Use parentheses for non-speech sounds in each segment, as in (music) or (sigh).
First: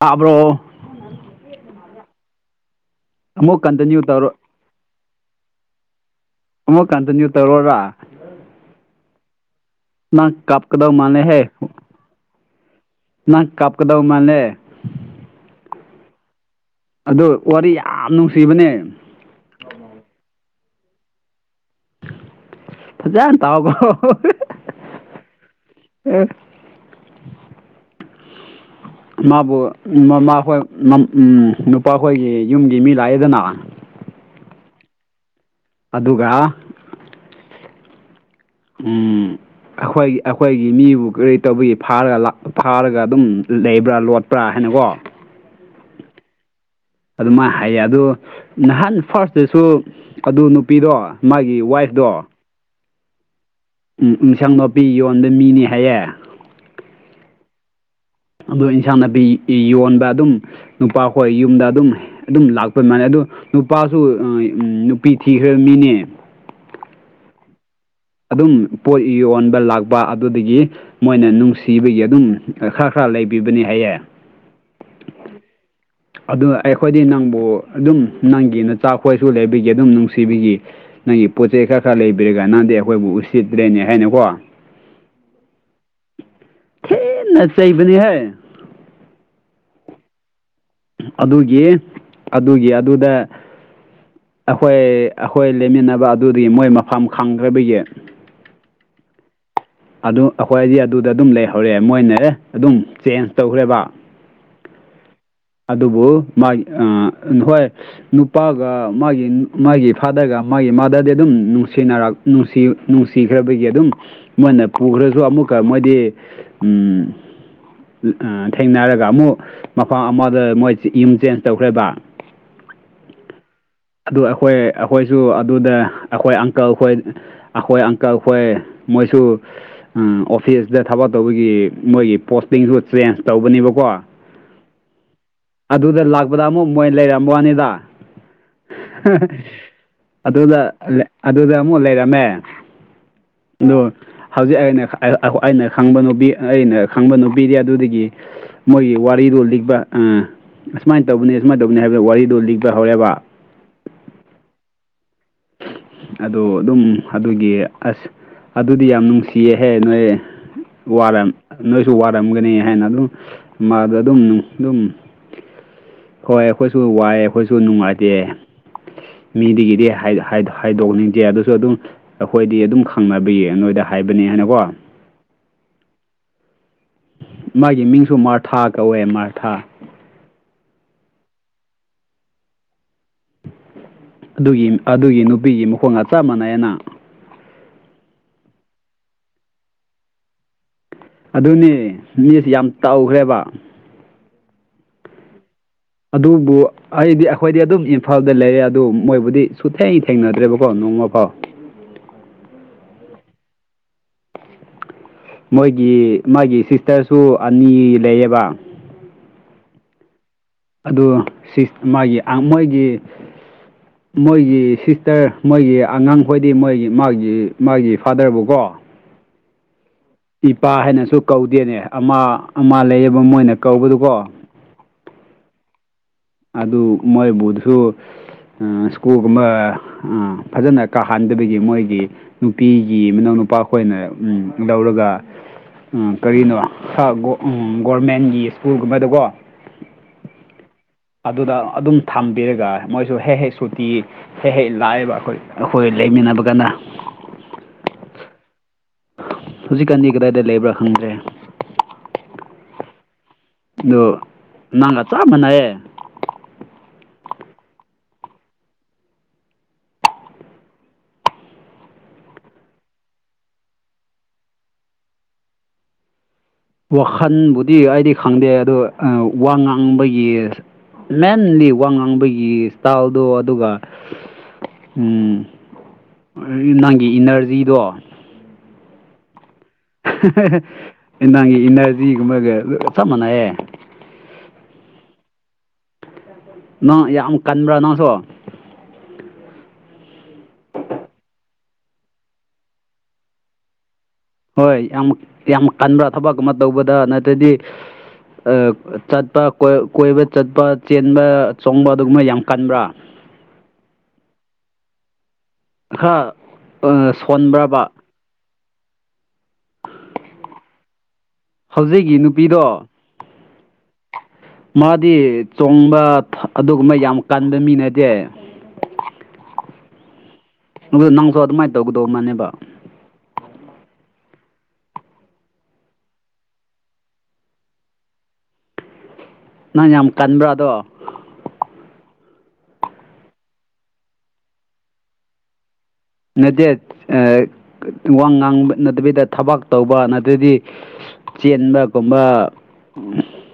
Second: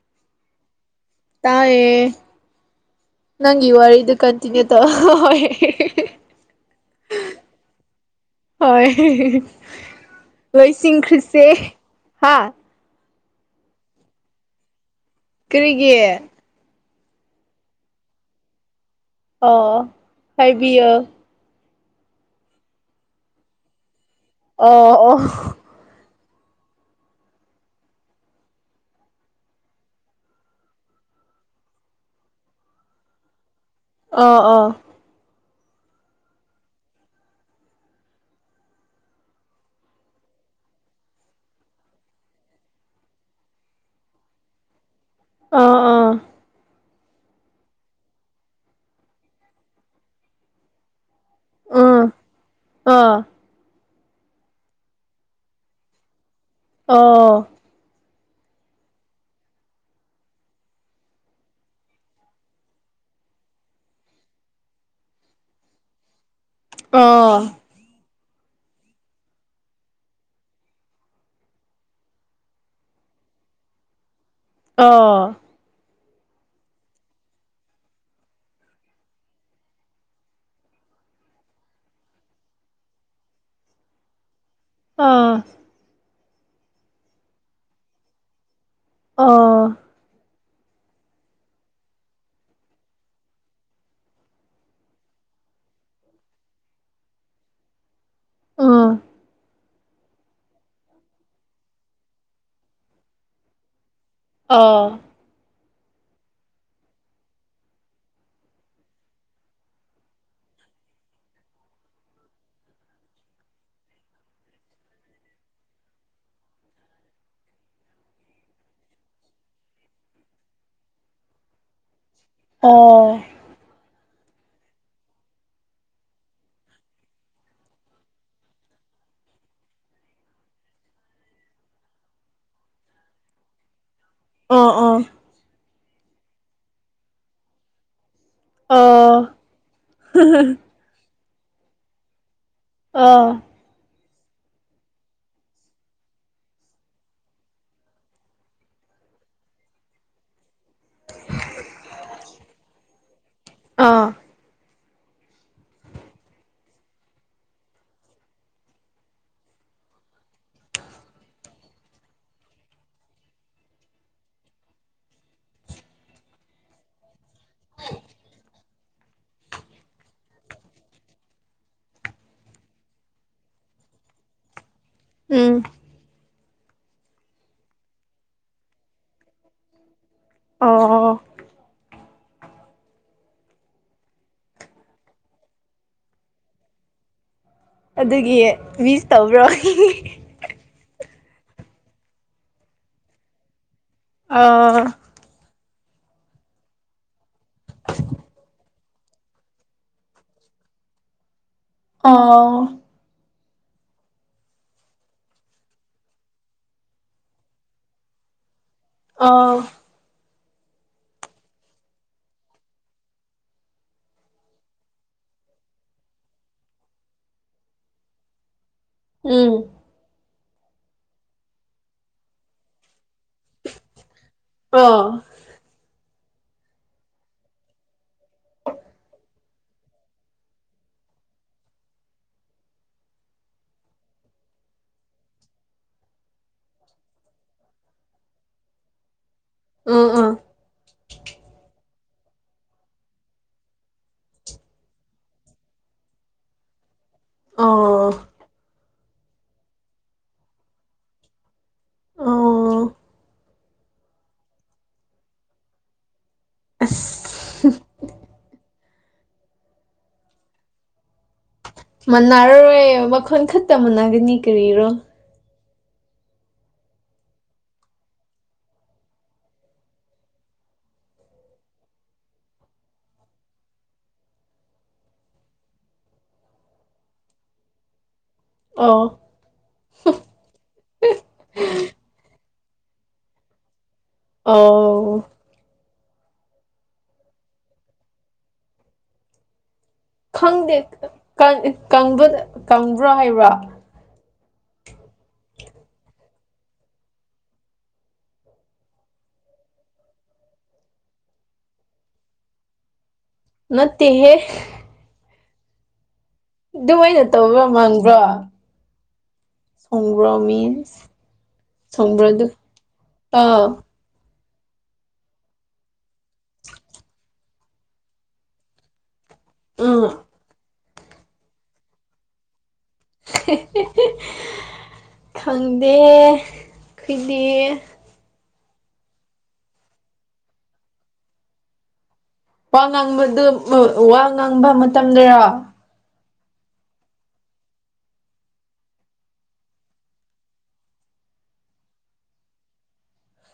ꯇꯥꯕ꯭ꯔꯣ ꯇꯌꯦ ꯑꯃꯨꯛ ꯅꯪ ꯏ ꯋꯥꯔ ꯀꯟꯇꯤꯅ꯭ꯌꯨ ꯏ ꯇꯧꯔꯣ ꯀꯟꯇꯤꯅ꯭ꯌꯨ ꯇꯧ ꯍ ꯑꯃꯨꯛ ꯀꯟꯇꯤꯅ꯭ꯨ ꯇꯧꯔꯣꯔ ꯍꯣꯏ ꯀꯥꯞꯀꯗꯧ ꯂꯣꯏꯁꯤꯟꯈ꯭ꯔꯁꯦ ꯃꯥꯜꯂꯦꯍꯦ ꯍꯥ ꯅꯪ ꯀꯥꯞꯀꯗꯧ ꯃꯥꯜꯂꯦ ꯀꯔꯤꯒꯤꯦ ꯑꯗꯨ ꯋꯥꯔꯤ ꯌꯥꯝ ꯅꯨꯡꯁꯤꯕꯅꯦ ꯑꯣ ꯍꯥꯏꯥꯏꯕꯤꯌ ꯐꯖꯍ ꯇꯥꯎꯕ ꯑ ꯑꯣ ꯎꯝ ꯃꯥꯕꯨ ꯃꯃꯥꯈꯣꯏ ꯎ ꯅꯨꯄꯥꯈꯣꯏꯒꯤ ꯌꯨꯝꯒꯤ ꯃꯤ ꯂꯥꯛꯑꯦꯗꯅ ꯑ ꯑꯥ ꯑꯗꯨꯒ ꯎꯝ ꯑꯩꯈꯣꯏꯒꯤ ꯑꯩꯈꯣꯏꯒꯤ ꯃꯤꯕꯨ ꯀꯔꯤ ꯇꯧꯕꯒꯤ ꯐꯥꯔꯒ ꯐꯥꯔꯒ ꯑꯗꯨꯝ ꯂꯩꯕ꯭ꯔꯥ ꯂꯣꯠꯄ꯭ꯔꯥ ꯍꯥꯏꯅ ꯕꯣ ꯑꯣ ꯑꯣ ꯑꯣ ꯑꯗꯨꯃꯥꯏꯅ ꯍꯥꯏꯌꯦ ꯑꯗꯨ ꯅꯍꯥꯟ ꯐꯥꯔꯁꯇꯁꯨ ꯑꯗꯨ ꯅꯨꯄꯤꯗꯣ ꯃꯥꯒꯤ ꯋꯥꯏꯐꯇꯣ ꯎꯝ ꯑꯥ ꯎꯝ ꯏꯟꯁꯥꯡ ꯅꯥꯄꯤ ꯌꯣꯟꯕ ꯃꯤꯅꯤ ꯍꯥꯏꯌꯦ ꯑ ꯑ ꯏꯟꯁꯥꯡ ꯅꯥꯄꯤ ꯌꯣꯟꯕ ꯑꯗꯨꯝ ꯅꯨꯄꯥꯈꯣꯏ ꯌꯨꯝꯗ ꯑꯗꯨꯝ ꯑꯗꯨꯝ ꯂꯥꯛꯄ ꯃꯅ ꯑꯗꯨ ꯅꯨꯄꯥꯁꯨ ꯎ ꯅꯨꯄꯤ ꯊꯤꯈ꯭ꯔꯕ ꯃꯤꯅꯦ ꯑ ꯑꯗꯨꯝ ꯄꯣꯠ ꯌꯣꯟꯕ ꯂꯥꯛꯄ ꯑꯗꯨꯗꯒꯤ ꯃꯣꯏꯅ ꯅꯨꯡꯁꯤꯕꯒꯤ ꯑꯗꯨꯝ ꯈꯔ ꯈꯔ ꯂꯩꯕꯤꯕꯅꯤ ꯍꯥꯏꯌꯦ ꯑ ꯑꯗꯨ ꯑꯩꯈꯣꯏꯗꯤ ꯅꯪꯕꯨ ꯑꯗꯨꯝ ꯅꯪꯒꯤ ꯅꯆꯥꯥꯛ ꯈꯣꯏꯁꯨ ꯂꯩꯕꯤꯒꯤ ꯑꯗꯨꯝ ꯅꯨꯡꯁꯤꯕꯤꯈꯤ ꯅꯪꯒꯤ ꯄꯣꯠ ꯆꯩ ꯈꯔ ꯈꯔ ꯂꯩꯕꯤꯔꯒ ꯅꯪꯗꯤ ꯑꯩꯈꯣꯏꯕꯨ ꯎꯠꯁꯤꯠꯇ꯭ꯔꯦꯅꯦ ꯍꯥꯏꯅꯀꯣ ꯑꯥ ꯍ ꯅꯆꯩꯕꯅꯤ ꯍꯥꯏ ꯑꯥ ꯑꯗꯨꯒꯤ ꯑꯗꯨꯒꯤ ꯑꯗꯨꯗ ꯑꯩꯈꯣꯏ ꯑꯩꯈꯣꯏ ꯂꯦꯃꯤꯟꯅꯕ ꯑꯗꯨꯗꯤ ꯃꯣꯏ ꯃꯐꯝ ꯈꯪꯗ꯭ꯔꯕꯒꯤ ꯑꯥ ꯑꯗꯨ ꯑꯩꯈꯣꯏꯗꯤ ꯑꯗꯨꯗ ꯑꯗꯨꯝ ꯂꯩꯍꯧꯔꯦ ꯃꯣꯏꯅꯦ ꯑꯗꯨꯝ ꯆꯦꯟꯖ ꯇꯧꯈ꯭ꯔꯦꯕ ꯑꯥ ꯑꯗꯨꯕꯨ ꯃꯥꯒꯤ ꯍꯣꯏ ꯅꯨꯄꯥꯒ ꯃꯥꯒꯤ ꯃꯥꯒꯤ ꯐꯥꯗꯔꯒ ꯃꯥꯒꯤ ꯃꯥꯗꯗꯤ ꯑꯗꯨꯝ ꯅꯨꯡꯁꯤꯅꯔ ꯅꯨꯡ ꯅꯨꯡꯁꯤꯈ꯭ꯔꯕꯒꯤ ꯑꯗꯨꯝ ꯃꯣꯏꯅ ꯄꯨꯈ꯭ꯔꯁꯨ ꯑꯃꯨꯛ ꯑꯗꯨꯒ ꯃꯣꯏꯗꯤ ꯊꯦꯡꯅꯔꯒ ꯑꯃꯨꯛ ꯃꯐꯝ ꯑꯃ ꯑꯗ ꯃꯣꯏ ꯌꯨꯝ ꯆꯦꯟꯖ ꯇꯧꯈ꯭ꯔꯦꯕ ꯑꯣ ꯑꯗꯨ ꯑꯩꯈꯣꯏ ꯑꯩꯈꯣꯏꯁꯨ ꯑꯗꯨꯗ ꯑꯩꯈꯣꯏ ꯑꯪꯀꯜ ꯈꯣꯏ ꯑꯩꯈꯣꯏ ꯑꯪꯀꯜ ꯈꯣꯏ ꯃꯣꯏꯁꯨ ꯑꯣꯐꯤꯁꯇ ꯊꯕꯛ ꯇꯧꯕꯒꯤ ꯃꯣꯏꯒꯤ ꯄꯣꯁꯇꯤꯡꯁꯨ ꯆꯦꯟꯖ ꯇꯧꯕꯅꯦꯕꯀꯣ ꯑꯥ ꯑꯥ ꯑꯗꯨꯗ ꯂꯥꯛꯄꯗ ꯑꯃꯨꯛ ꯃꯣꯏ ꯂꯩꯔꯝꯕ ꯋꯥꯅꯤꯗ ꯑꯣ ꯑꯗꯨꯗ ꯑꯗꯨꯗ ꯑꯃꯨꯛ ꯂꯩꯔꯝꯃꯦ ꯑꯥ ꯑꯗꯨ ꯍꯧꯖꯤꯛ ꯑꯩꯅ ꯑꯩꯅ ꯈꯪꯕ ꯅꯨꯄꯤ ꯑꯩꯅ ꯈꯪꯕ ꯅꯨꯄꯤꯗꯤ ꯑꯗꯨꯗꯒꯤ ꯃꯣꯏꯒꯤ ꯋꯥꯔꯤ ꯗꯣ ꯂꯤꯛꯄ ꯎ ꯑꯁꯨꯃꯥꯏꯅ ꯇꯧꯕꯅꯤ ꯑꯁꯨꯃꯥꯏꯅ ꯇꯧꯕꯅꯤ ꯍꯥꯏꯕꯗ ꯋꯥꯔꯤꯗꯣ ꯂꯤꯛꯄ ꯍꯧꯔꯦꯕ ꯑꯥ (unintelligible) ꯑꯣ ꯑꯗꯨꯝ ꯑꯗꯨꯒꯤ ꯑꯁ ꯑꯗꯨꯗꯤ ꯌꯥꯝ ꯅꯨꯡꯁꯤꯌꯦꯍꯦ ꯅꯣꯏ ꯋꯥꯔꯝ ꯅꯣꯏꯁꯨ ꯋꯥꯔꯝꯒꯅꯤ ꯍꯥꯏꯅ ꯑꯗꯨꯝ ꯃꯥꯗ ꯑꯗꯨꯝ ꯑꯗꯨꯝ (unintelligible) ꯍꯣꯏ ꯑꯩꯈꯣꯏꯁꯨ ꯋꯥꯏꯑꯦ ꯑꯩꯈꯣꯏꯁꯨ ꯅꯨꯡꯉꯥꯏꯇꯦ ꯃꯤꯗꯒꯤꯗꯤ ꯍꯥꯏ ꯍꯥꯏꯗꯣꯛꯅꯤꯡꯗꯦ ꯑꯗꯨꯁꯨ ꯑꯗꯨꯝ ꯑꯩꯈꯣꯏꯗꯤ ꯑꯗꯨꯝ ꯈꯪꯅꯕꯌꯦ ꯅꯣꯏꯗ ꯍꯥꯏꯕꯅꯤ ꯍꯥꯏꯅꯀꯣ ꯎꯝ ꯃꯥꯒꯤ ꯃꯤꯡꯁꯨ ꯃꯥꯔꯊꯥ ꯀꯧꯋꯦ ꯃꯥꯔꯊꯥ ꯑꯣ ꯑꯗꯨꯒꯤ ꯑꯗꯨꯒꯤ ꯅꯨꯄꯤꯒꯤ ꯃꯈꯣꯡꯒ ꯆꯞ ꯃꯥꯟꯅꯩꯅ ꯑꯗꯨꯒꯤ ꯃꯤꯁ ꯇꯧꯕ꯭ꯔꯣ ꯑꯗꯨꯅꯦ ꯃꯤꯁ ꯌꯥꯝ ꯇꯧꯈ꯭ꯔꯦꯕ ꯑ ꯑꯗꯨꯕꯨ ꯑꯩꯗꯤ ꯑꯩꯈꯣꯏꯗꯤ ꯑꯗꯨꯝ ꯏꯝꯐꯥꯜꯗ ꯂꯩꯔꯦ ꯑꯗꯨ ꯃꯣꯏꯕꯨꯗꯤ ꯁꯨ ꯊꯦꯡ ꯊꯦꯡꯅꯗ꯭ꯔꯦꯕꯀꯣ ꯅꯣꯡ ꯃꯄꯥꯎ ꯑꯥ ꯃꯣꯏꯒꯤ ꯃꯥꯒꯤ ꯁꯤꯁꯇꯔꯁꯨ ꯑꯅꯤ ꯂꯩꯌꯦꯕ ꯑꯥꯎ ꯑꯗꯨ ꯃꯥꯒꯤ ꯃꯣꯏꯒꯤ ꯃꯣꯏꯒꯤ ꯁꯤꯁꯇꯔ ꯃꯣꯏꯒꯤ ꯑꯉꯥꯡꯈꯣꯏꯗꯤ ꯃꯣꯏꯒꯤ ꯃꯥꯒꯤ ꯃꯥꯒꯤ ꯐꯥꯗꯔꯕꯨꯀꯣ ꯎꯝ ꯏꯄꯥ ꯍꯥꯏꯅꯁꯨ ꯀꯧꯗꯦꯅꯦ ꯑꯃ ꯑꯃ ꯂꯩ ꯑꯗꯨꯅ ꯀꯧꯕꯗꯨꯀꯣ ꯑ ꯑꯗꯨ ꯃꯣꯏ ꯣꯙꯨ ꯁ꯭ꯀꯨꯜꯒꯨꯝꯕ ꯐꯖꯅ ꯀꯥꯍꯟꯗꯕꯒꯤ ꯃꯣꯏꯒꯤ ꯅꯨꯄꯤꯒꯤ ꯃꯅꯥꯎ ꯅꯨ ꯅꯨꯄꯥ ꯑꯩꯈꯣꯏꯅ ꯂꯧꯔꯒ ꯎꯝ ꯀꯔꯤꯅꯣ ꯒꯣꯔꯃꯦꯟꯒꯤ ꯁ꯭ꯀꯨꯜꯒꯨꯝꯕꯗꯀꯣ ꯑ ꯑꯥ ꯑꯗꯨꯗ ꯑꯗꯨꯝ ꯊꯝꯕꯤꯔꯒ ꯃꯣꯏꯁꯨ ꯍꯦꯛ ꯍꯦꯛ ꯁꯨꯇꯤ ꯍꯦꯛ ꯍꯦꯛ ꯂꯥꯛꯕ ꯑꯩꯈꯣꯏ ꯑꯩꯈꯣꯏ ꯂꯩꯃꯤꯟꯅꯕꯒꯅ ꯑ ꯍꯧꯖꯤꯛꯀꯥꯟꯗꯤ ꯀꯗꯥꯏꯗ ꯂꯩꯕ꯭ꯔꯥ ꯈꯪꯗ꯭ꯔꯦ ꯑ ꯑꯗꯣ ꯅꯪꯒ ꯆꯥꯕꯅꯌꯦ ꯑꯁ ꯃꯅꯔꯔꯣꯏ ꯃꯈꯜ ꯈꯛꯇ ꯃꯥꯟꯅꯒꯅꯤ ꯀꯔꯤꯔꯣ ꯋꯥꯈꯜꯕꯨꯗꯤ ꯑꯩꯗꯤ ꯈꯪꯗꯦ ꯑꯗꯣ ꯋꯥ ꯉꯥꯡꯕꯒꯤ ꯃꯦꯟꯂꯤ ꯋꯥ ꯉꯥꯡꯕꯒꯤ ꯏꯁꯇꯥꯏꯜꯗꯣ ꯑꯗꯨꯒ ꯎꯝ ꯅꯪꯒꯤ ꯏꯅꯔꯖꯤꯗꯣ ꯑ ꯑꯦꯟꯗꯥꯪꯒꯤ ꯏꯅꯔꯖꯤꯒꯨꯝꯕꯒ ꯆꯞ ꯃꯥꯟꯅꯩꯌꯦ ꯑꯥꯎ ꯅꯪ ꯌꯥꯝ ꯀꯟꯕ꯭ꯔꯥ ꯅꯪꯁꯨ ꯈꯪꯗꯦꯕ ꯀꯪꯕ꯭ꯔꯥ ꯍꯥꯏꯕ꯭ꯔꯥ ꯍꯣꯏ ꯌꯥꯝ ꯌꯥꯝ ꯀꯟꯕ꯭ꯔꯥ ꯊꯕꯛ ꯑꯃ ꯇꯧꯕꯗ ꯅꯠꯇ꯭ꯔꯗꯤ ꯆꯠꯄ ꯀꯣꯏꯕ ꯆꯠꯄ ꯆꯦꯟꯕ ꯆꯣꯡꯕ ꯑꯗꯨꯒꯨꯝꯕ ꯌꯥꯝ ꯀꯟꯕ꯭ꯔꯥ ꯅꯠꯇꯦꯍꯦ ꯍꯥ ꯑꯗꯨꯃꯥꯏꯅ ꯇꯧꯕ꯭ꯔꯥ ꯃꯥꯡꯕ꯭ꯔꯣ ꯁꯣꯡꯕ꯭ꯔꯣ ꯃꯤꯟꯁ ꯍꯧꯖꯤꯛꯒꯤ ꯁꯣꯡꯕ꯭ꯔꯣꯗꯨ ꯅꯨꯄꯤꯗꯣ ꯑꯥ ꯃꯥꯗꯤ ꯆꯣꯡꯕ ꯑꯗꯨꯒꯨꯝꯕ ꯌꯥꯝ ꯀꯟꯕ ꯃꯤ ꯅꯠꯇꯦ ꯑ ꯅꯪꯁꯨ ꯑꯗꯨꯃꯥꯏꯅ ꯇꯧꯒꯗꯧ ꯃꯥꯅꯦꯕ (unintelligible) ꯈꯪꯗꯦ ꯀꯨꯏꯗꯦ ꯅꯪ ꯌꯥꯝ ꯀꯟꯕ꯭ꯔꯥꯗꯣ ꯋꯥ ꯉꯥꯡꯕꯗꯨ ꯋꯥ ꯉꯥꯡꯕ ꯃꯇꯝꯗꯔꯣ ꯅꯠꯇꯦꯠ ꯋꯥ ꯉꯥꯡꯕ ꯅꯠꯇꯕꯤꯗ ꯊꯕꯥꯛ ꯇꯧꯕ ꯅꯠꯇ꯭ꯔꯗꯤ ꯆꯦꯟꯕꯒꯨꯝꯕ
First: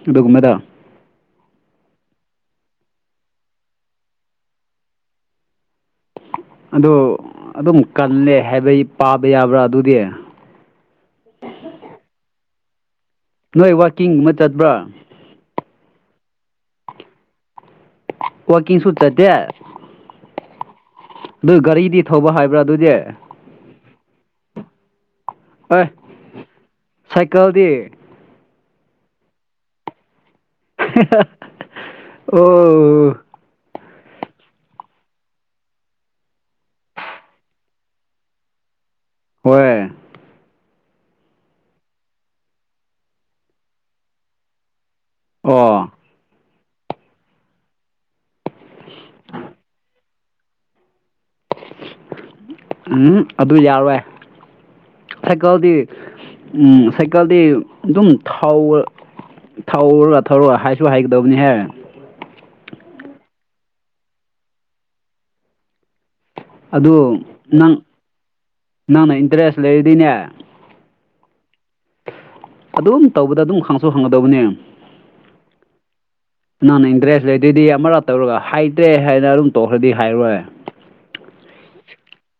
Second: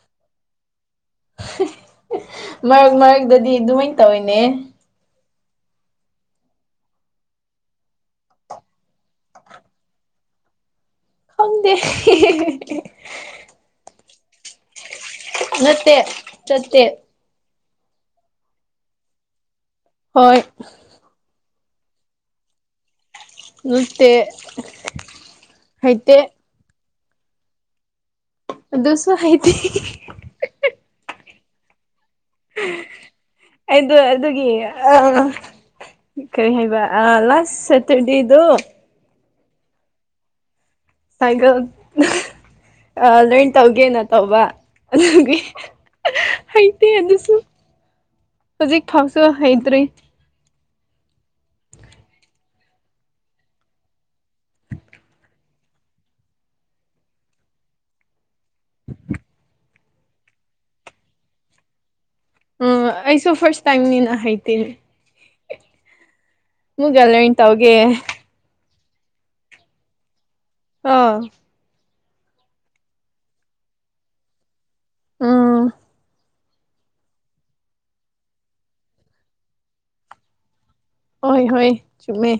ꯑꯗꯨꯒꯨꯝꯕꯗ ꯃꯔꯛ ꯃꯔꯛꯇꯗꯤ ꯑꯗꯨꯃꯥꯢꯅ ꯇꯧꯋꯤꯅꯦ ꯑꯗꯨ ꯑꯗꯨꯝ ꯀꯜꯂꯦ ꯍꯥꯏꯕꯩ ꯄꯥꯕ ꯌꯥꯕ꯭ꯔꯥ ꯑꯗꯨꯗꯤ ꯈꯪꯗꯦ ꯅꯣꯏ ꯋꯥꯛꯀꯤꯡ ꯑꯃ ꯆꯠꯄ꯭ꯔꯥ ꯅꯠꯇꯦ ꯆꯠꯇꯦ ꯋꯥꯀꯤꯡ ꯁꯨ ꯆꯠꯇꯦ ꯍꯣꯏ ꯑꯗꯨ ꯒꯥꯔꯤꯗꯤ ꯊꯧꯕ ꯍꯥꯏꯕ꯭ꯔꯥ ꯑꯗꯨꯗꯤ ꯂꯠꯇꯦ ꯑꯦ ꯍꯩꯇꯦ ꯁꯥꯏꯀꯜꯗꯤ ꯁꯨꯣ ꯍꯥꯏꯥꯏꯗꯤ ꯑꯣ ꯑꯩꯗꯣ ꯑꯗꯨꯒꯤ ꯑ ꯀꯔꯤ ꯍꯥꯏꯕ ꯑ ꯂꯥꯁ ꯁꯇꯔꯗꯦꯗꯨ ꯍꯣꯏꯣꯏ ꯁꯥꯏꯒꯣꯜ ꯂꯔꯟ ꯇꯧꯒꯦꯅ ꯇꯧꯕ ꯑꯗꯨꯒꯤ ꯑ ꯍꯩꯇꯦ ꯑꯗꯨꯁꯨ ꯍꯧꯖꯤꯛ ꯐꯥꯎꯁꯨ ꯍꯩꯇ꯭ꯔꯤ ꯎꯝ ꯑꯗꯨ ꯌꯥꯔꯣꯏ ꯁꯥꯏꯀꯜꯗꯤ ꯁꯥꯏꯀꯜꯗꯤ ꯑꯗꯨꯝ ꯊꯥꯎ ꯊꯧꯔ ꯊꯧꯔꯒ ꯍꯩꯁꯨ ꯍꯩꯒꯗꯕꯅꯤꯍꯦ ꯎꯝ ꯑꯩꯁꯨ ꯐꯁ ꯇꯥꯏꯝꯅꯤꯅ ꯍꯩꯇꯦꯅꯦ ꯃꯒꯂ ꯑꯗꯨ ꯏꯇꯥꯎꯒꯦ ꯅꯪ (inaudible) ꯅꯪꯅ ꯏꯟꯇꯔꯦꯁ ꯂꯩꯔꯗꯤꯅꯦ ꯑꯥ ꯑꯗꯨꯝ ꯇꯧꯕꯗ ꯑꯗꯨꯝ ꯍꯪꯁꯨ ꯍꯪꯒꯗꯧꯕꯅꯦ ꯎꯝ ꯅꯪꯅ ꯏꯟꯇꯔꯦꯁ ꯂꯩꯗꯗꯤ ꯑꯃꯔꯥ ꯇꯧꯔꯒ ꯍꯥꯏꯇ꯭ꯔꯦ ꯍꯥꯏꯅ ꯑꯗꯨꯝ ꯇꯣꯛꯈ꯭ꯔꯗꯤ ꯍꯥꯏꯔꯣꯏ ꯍꯣꯏ ꯍꯣꯏ ꯆꯨꯝꯃꯦ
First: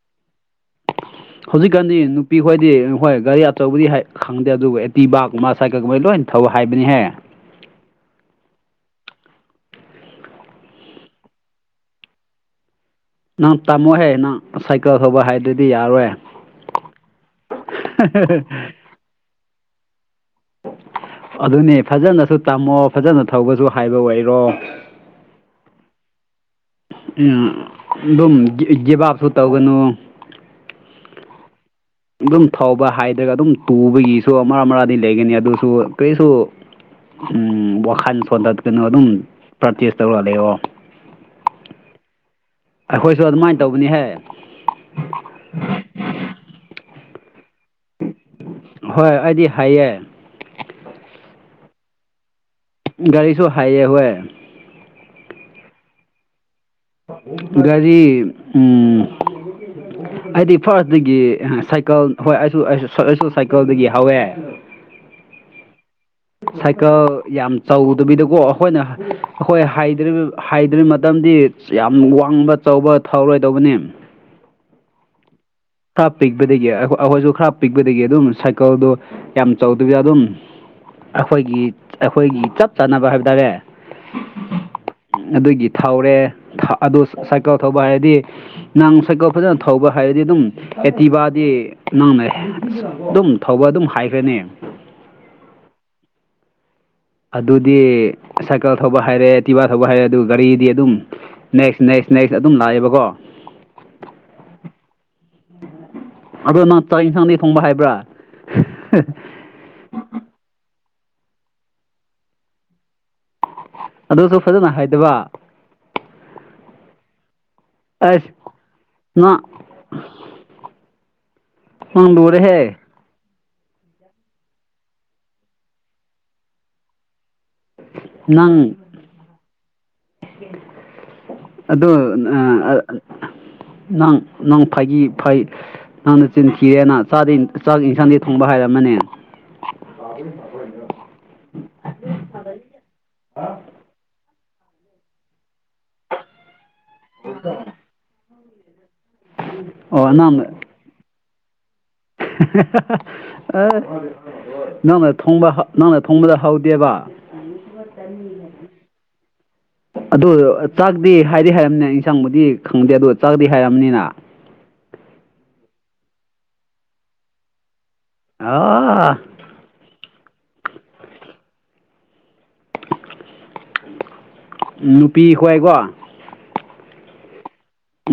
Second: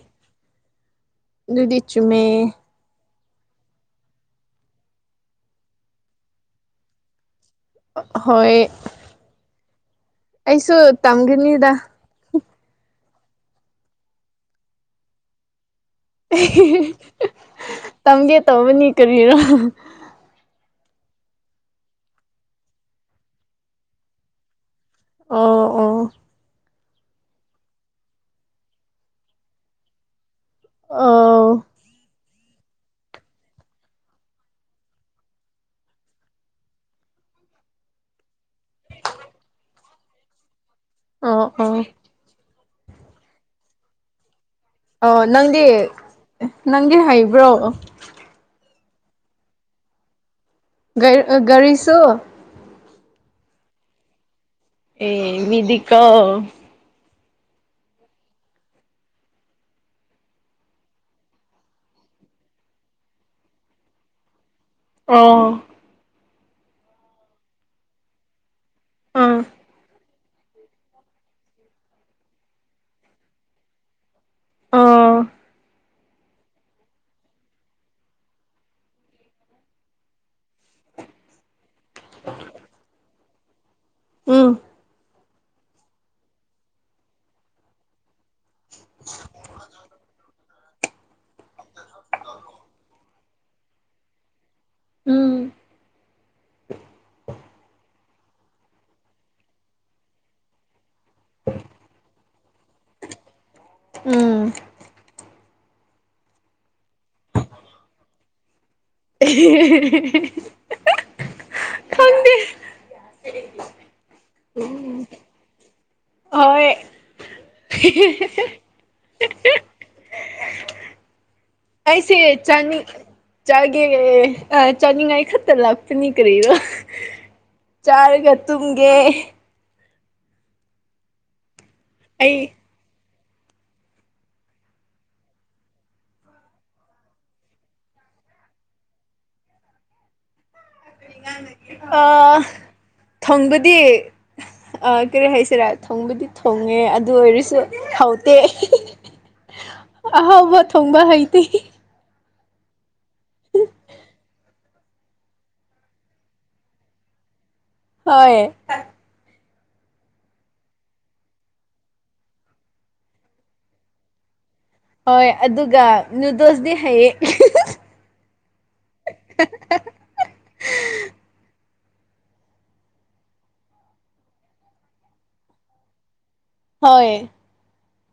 ꯑꯗꯨꯗꯤ ꯍꯧꯖꯤꯛꯀꯥꯟꯗꯤ ꯆꯨꯝꯃꯦ ꯅꯨꯄꯤ ꯈꯣꯏꯗꯤ ꯍꯣꯏ ꯒꯥꯔꯤ ꯑꯆꯧꯕꯗꯤ ꯈꯪꯗꯦ ꯑꯗꯨꯒ ꯑꯦꯇꯤꯕꯥꯀꯨꯝꯃ ꯁꯥꯏꯀꯜ ꯀꯨꯝꯕꯩ ꯂꯣꯏꯅ ꯊꯧ ꯍꯥꯏꯕꯅꯤꯍꯦ ꯍꯣꯏ ꯑꯩꯁꯨ ꯇꯝꯒꯅꯤꯗ ꯅꯪ ꯇꯥꯃꯣꯍꯦ ꯅꯪ ꯁꯥꯏꯀꯜ ꯊꯧꯕ ꯍꯥꯏꯗꯗꯤ ꯇꯝꯒꯦ ꯇꯧꯕꯅꯤ ꯀꯔꯤꯅꯣ ꯑꯗꯨꯅꯦ ꯐꯖꯅꯁꯨ ꯇꯝꯃꯣ ꯐꯖꯅ ꯊꯧꯕꯁꯨ ꯍꯥꯏꯕ ꯑꯣꯏꯔꯣ ꯑꯣ ꯑꯣ ꯎꯝ ꯑꯗꯨꯝ ꯒꯤꯕꯥꯞꯁꯨ ꯇꯧꯒꯅꯨ ꯑꯥꯎ ꯑꯗꯨꯝ ꯊꯧꯕ ꯍꯥꯏꯗ꯭ꯔꯒ ꯑꯗꯨꯝ ꯇꯨꯕꯒꯤꯁꯨ ꯃꯔꯥ ꯃꯔꯥꯡꯗꯤ ꯂꯩꯒꯅꯤ ꯑꯗꯨꯁꯨ ꯀꯔꯤꯁꯨ ꯎꯝ ꯋꯥꯈꯜ ꯁꯣꯟꯗꯀꯅꯣ ꯑꯗꯨꯝ ꯄ꯭ꯔꯦꯇꯤꯁ ꯇꯧꯔꯛꯂ ꯂꯩꯌꯣ ꯑ ꯑꯥꯎ ꯑꯩꯈꯣꯏꯁꯨ ꯑꯗꯨꯃꯥꯏꯅ ꯇꯧꯕꯅꯤꯍꯦ ꯑ ꯅꯪꯗꯤ ꯅꯪꯗꯤ ꯍꯩꯕ꯭ꯔꯣ ꯍꯣꯏ ꯑꯩꯗꯤ ꯍꯥꯏꯌꯦ ꯀꯔꯤꯁꯨ ꯒꯥꯔꯤꯁꯨ ꯍꯩꯑꯦ ꯍꯣꯢ ꯑꯦ ꯃꯤꯗꯤꯀꯣ ꯒꯔꯤ ꯎꯝ (inaudible) ꯑꯩꯗꯤ ꯐꯥꯔꯁꯇꯒꯤ ꯁꯥꯏꯀꯜ ꯍꯣꯏ ꯑꯩꯁꯨ ꯑꯩꯁꯨ ꯁꯥꯏꯀꯜꯗꯒꯤ ꯍꯧꯋꯦ ꯑꯥꯎ ꯁꯥꯏꯀꯜ ꯌꯥꯝ ꯆꯥꯎꯗꯕꯤꯗꯀꯣ ꯑꯩꯈꯣꯏꯅ ꯑꯥ ꯑꯩꯈꯣꯏ ꯍꯥꯏꯗꯔꯤꯕ ꯍꯥꯏꯗ꯭ꯔꯤ ꯃꯇꯝꯗꯤ ꯌꯥꯝ ꯋꯥꯡꯕ ꯆꯥꯎꯕ ꯊꯧꯔꯣꯏꯗꯧꯕꯅꯤ ꯑꯣ ꯈꯔ ꯄꯤꯛꯄꯗꯒꯤ ꯑꯩꯈꯣꯏꯁꯨ ꯈꯔ ꯄꯤꯛꯄꯗꯒꯤ ꯑꯗꯨꯝ ꯁꯥꯏꯀꯜꯗꯣ ꯌꯥꯝ ꯆꯥꯎꯧꯗꯕꯤꯗ ꯑꯗꯨꯝ ꯑꯩꯈꯣꯏꯒꯤ ꯑꯩꯈꯣꯏꯒꯤ ꯆꯞ ꯆꯥꯅꯕ ꯍꯥꯏꯕ ꯇꯥꯔꯦ ꯑꯥ ꯑꯗꯨꯒꯤ ꯊꯧꯔꯦ ꯑꯗꯨ ꯁꯥꯏꯀꯜ ꯊꯧꯕ ꯍꯥꯏꯔꯗꯤ ꯅꯥꯡ ꯁꯥꯏꯀꯜ ꯐꯖꯅ ꯊꯧꯕ ꯍꯥꯏꯔꯗꯤ ꯑꯗꯨꯝ ꯑꯦꯇꯤꯚꯗꯤ ꯅꯪꯅ ꯑꯗꯨꯝ ꯊꯧꯕ ꯑꯗꯨꯝ ꯍꯥꯏꯈ꯭ꯔꯅꯤ ꯎꯝ ꯑꯗꯨꯗꯤ ꯁꯥꯏꯀꯜ ꯊꯧꯕ ꯍꯥꯏꯔꯦ ꯇꯤꯚꯥ ꯊꯧꯕ ꯍꯥꯏꯔꯦ ꯑꯗꯨꯒ ꯒꯥꯔꯤꯗꯤ ꯑꯗꯨꯝ ꯅꯦꯛꯁ ꯅꯦꯛꯁ ꯅꯦꯛꯁ ꯑꯗꯨꯝ ꯂꯥꯛꯑꯦꯕꯀꯣ ꯎꯝ ꯑꯗꯣ ꯅꯪ ꯆꯛ ꯏꯟꯁꯥꯡꯗꯤ ꯊꯣꯡꯕ ꯍꯩꯕ꯭ꯔꯥ ꯈꯪꯗꯦ ꯑꯗꯨꯁꯨ ꯐꯖꯅ ꯍꯩꯗꯕ ꯍꯣꯏ ꯑꯁ ꯅꯪ ꯅꯪ ꯑꯩꯁꯦ ꯂꯨꯔꯦꯍꯦ ꯆꯅꯤ ꯆꯥꯒꯦ ꯑꯥ ꯆꯥꯅꯤꯡꯉꯥꯏ ꯈꯛꯇꯔ ꯂꯥꯛꯄꯅꯤ ꯀꯔꯤꯅꫭ ꯆꯥꯔꯒ ꯇꯨꯝꯒꯦ ꯑꯗꯣ ꯑꯩ ꯑꯥ (unintelligible) ꯅꯪ ꯅꯪ ꯐꯩꯒꯤ ꯐꯩ ꯅꯪꯅ ꯆꯤꯟꯈꯤꯔꯦꯅ ꯆꯥꯛ ꯌꯦꯟꯁꯥꯡꯗꯤ ꯊꯣꯡꯕ ꯍꯥꯏꯔꯝꯃꯅꯦ ꯎꯝ ꯈ ꯑ ꯊꯣꯡꯕꯗꯤ ꯀꯔꯤ ꯍꯥꯏꯁꯤꯔꯥ ꯊꯣꯡꯕꯗꯤ ꯊꯣꯡꯉꯦ ꯑꯗꯨ ꯑꯣꯏꯔꯁꯨ ꯊꯧꯎꯇꯦ ꯑꯣ ꯅꯪ ꯑꯍꯥꯎꯕ ꯊꯣꯡꯕ ꯍꯩꯇꯦ ꯅꯪꯅ ꯊꯣꯡꯕ ꯅꯪꯅ ꯊꯣꯡꯕꯗ ꯍꯥꯎꯗꯦꯕ ꯎꯝ ꯍ ꯇꯅꯤ ꯍꯥꯏ (unintelligible) ꯑꯗꯨ ꯆꯥꯛꯗꯤ ꯍꯥꯏꯗꯤ ꯍꯥꯏꯔꯕꯝꯅꯤꯅ ꯏꯟꯁꯥꯡꯕꯨꯗꯤ ꯈꯪꯗꯦ ꯑꯗꯨ ꯆꯥꯛꯗꯤ ꯍꯥꯏꯔꯝꯅꯤꯅ ꯍꯣꯏ ꯑꯗꯨꯒ ꯅꯨꯨꯗꯁꯗꯤ ꯍꯩꯌꯦ ꯑꯣ ꯅꯨꯄꯤ ꯍꯣꯏꯒꯣ ꯍꯣꯏ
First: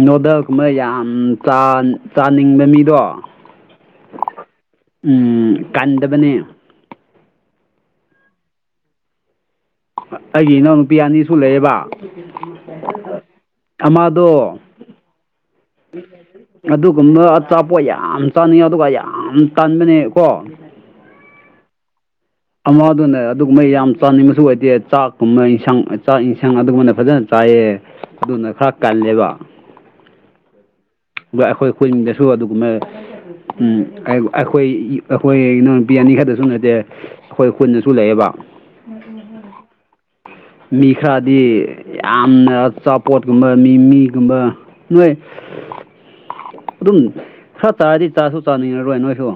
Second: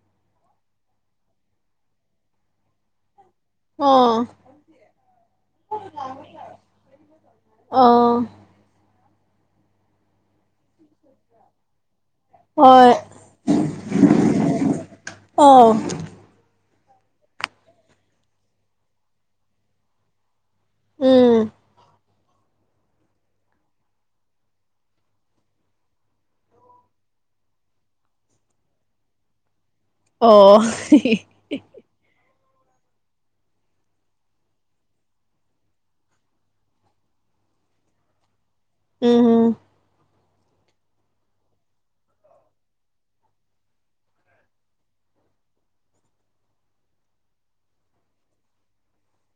ꯅꯣꯗꯜ ꯀꯨꯝꯕ ꯌꯥꯝ ꯆꯥꯅꯤꯡꯕ ꯃꯤꯗꯣ ꯑꯣ ꯎꯝ ꯀꯟꯗꯕꯅꯦ ꯑꯥ ꯑꯩꯒꯤ ꯏꯅꯥꯎ ꯅꯨꯄꯤ ꯑꯅꯤ ꯁ ꯂꯩꯌꯦꯕ ꯍꯣꯏ ꯑꯃꯥꯗ ꯑꯣ ꯑꯗꯨꯒꯨꯝꯕ ꯑꯆꯥꯄꯣꯠ ꯌꯥꯝ ꯆꯥꯅꯤꯡ ꯑꯗꯨꯒ ꯌꯥꯝ ꯇꯥꯟꯕꯅꯦ ꯀꯣ ꯎꯝ ꯑꯃꯗꯨꯅ ꯑꯗꯨꯒꯨꯝꯕ ꯌꯥꯝ ꯆꯥꯅꯤꯡꯕꯁꯨ ꯑꯣꯏꯗꯦ ꯆꯥꯛꯀꯨꯝꯕ ꯏꯟꯁꯥꯡ ꯆꯥꯛ ꯏꯟꯁꯥꯡ ꯑꯗꯨꯒꯨꯝꯕꯅ ꯐꯖꯅ ꯍꯥꯏꯥꯏꯑꯌꯦ ꯑꯗꯨꯅ ꯈꯔ ꯀꯜꯂꯦꯕ ꯑꯣ ꯑꯩꯈꯣꯏ ꯈꯨꯟꯗꯁꯨ ꯑꯗꯨ ꯎ ꯑꯩꯈꯣꯏ ꯑꯩꯈꯣꯏ ꯕꯤꯔꯌꯥꯅꯤ ꯈꯔꯛꯇꯁꯨ ꯅꯗꯦ ꯑꯩꯈꯣꯏ ꯈꯨꯨꯟꯗꯁꯨ ꯂꯩꯌꯦꯕ ꯎꯝ ꯃꯤ ꯈꯔꯗꯤ ꯌꯥꯝꯅ ꯑꯆꯥꯄꯣꯠꯀꯨꯝꯕ ꯃꯤ ꯃꯤꯒꯨꯝꯕ ꯅꯣꯏ (unintelligible) ꯑꯗꯨꯝ ꯈꯔ ꯇꯥꯔꯗꯤ ꯆꯥꯁꯨ ꯇꯥꯅꯤꯡꯉꯔꯣꯏ ꯅꯣꯏꯁꯨ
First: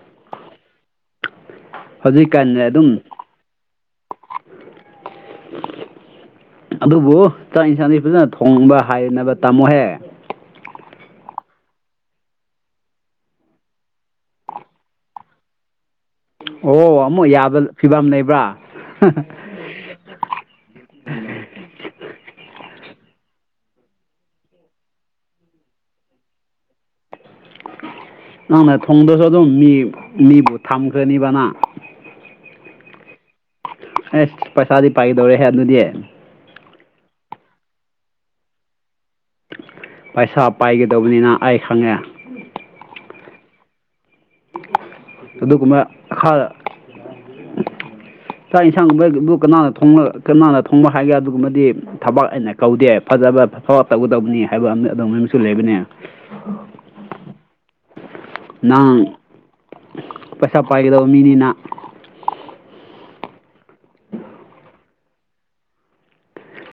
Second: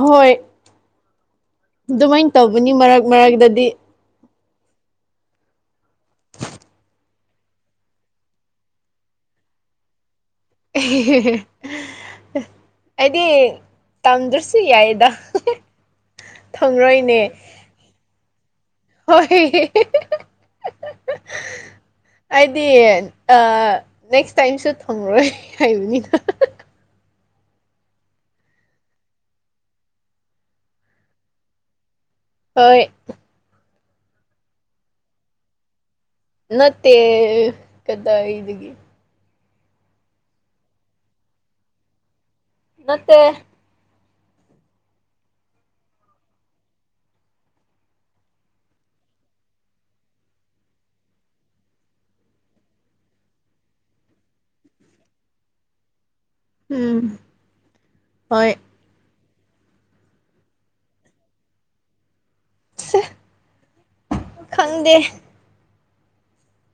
ꯍꯣꯏ ꯑꯗꯨꯃꯥꯏꯅ ꯍꯧꯖꯤꯛꯀꯥꯟꯅ ꯇꯧꯕꯅꯤ ꯑꯗꯨꯝ ꯃꯔꯛ ꯃꯔꯛꯇꯗꯤ (unintelligible) ꯑꯗꯨꯕꯨ ꯆꯥꯛ ꯌꯦꯟꯁꯥꯡꯁꯤ ꯐꯖꯅ ꯊꯣꯡꯕ ꯍꯥꯏꯅꯕ ꯇꯥꯝꯃꯣꯍꯦ (unintelligible) ꯑꯩꯗꯤ ꯇꯝꯗ꯭ꯔꯁꯨ ꯌꯥꯏꯗ ꯑꯣ ꯑꯃꯨꯛ ꯌꯥꯕ ꯐꯤꯕꯝ ꯂꯩꯕ꯭ꯔꯥ ꯍ ꯑꯗꯤ ꯗꯤ ꯑ ꯅꯦꯛꯁ ꯇꯥꯏꯝꯁꯨ ꯊꯪꯔꯣꯏ ꯍꯥꯏꯕꯅꯤꯅ ꯅꯪꯅ ꯊꯣꯡꯗꯁꯨ ꯑꯗꯨꯝ ꯃꯤ ꯃꯤꯕꯨ ꯊꯝꯈꯅꯤꯕ ꯅꯅꯥ ꯍꯣꯏ ꯑꯦꯁ ꯄꯩꯁꯥꯗꯤ ꯄꯥꯏꯒꯗꯧꯔꯦꯍꯦ ꯑꯗꯨꯗꯤ ꯅꯠꯇꯦ ꯀꯗꯥꯏꯗꯒꯤ ꯄꯩꯁꯥ ꯄꯥꯏꯒꯗꯧꯕꯅꯤꯅ ꯑꯩ ꯈꯪꯉꯦ ꯅꯠꯇꯦ꯫ ꯗꯨ ꯈꯥ (unintelligible) ꯆꯥꯛ ꯌꯦꯟꯁꯥꯡꯒꯨꯝꯕꯕꯨ ꯀꯅꯥꯅ ꯊꯣꯡ ꯀꯅꯥꯅ ꯊꯣꯡꯕ ꯍꯥꯏꯒꯦ ꯑꯗꯨꯒꯨꯝꯕꯗꯤ ꯊꯕꯛ ꯑꯩꯅ ꯀꯧꯗꯦ ꯐꯖꯅ ꯐ ꯇꯧꯒꯗꯧꯕꯅꯤ ꯍꯥꯏꯕ ꯑꯗꯨ ꯑꯃꯁꯨ ꯂꯩꯕꯅꯦ ꯎꯝ ꯍꯣꯏ ꯅꯪ ꯄꯩꯁꯥ ꯄꯥꯏꯒꯗꯧꯕ ꯃꯤꯅꯤꯅ ꯈꯪꯗꯦ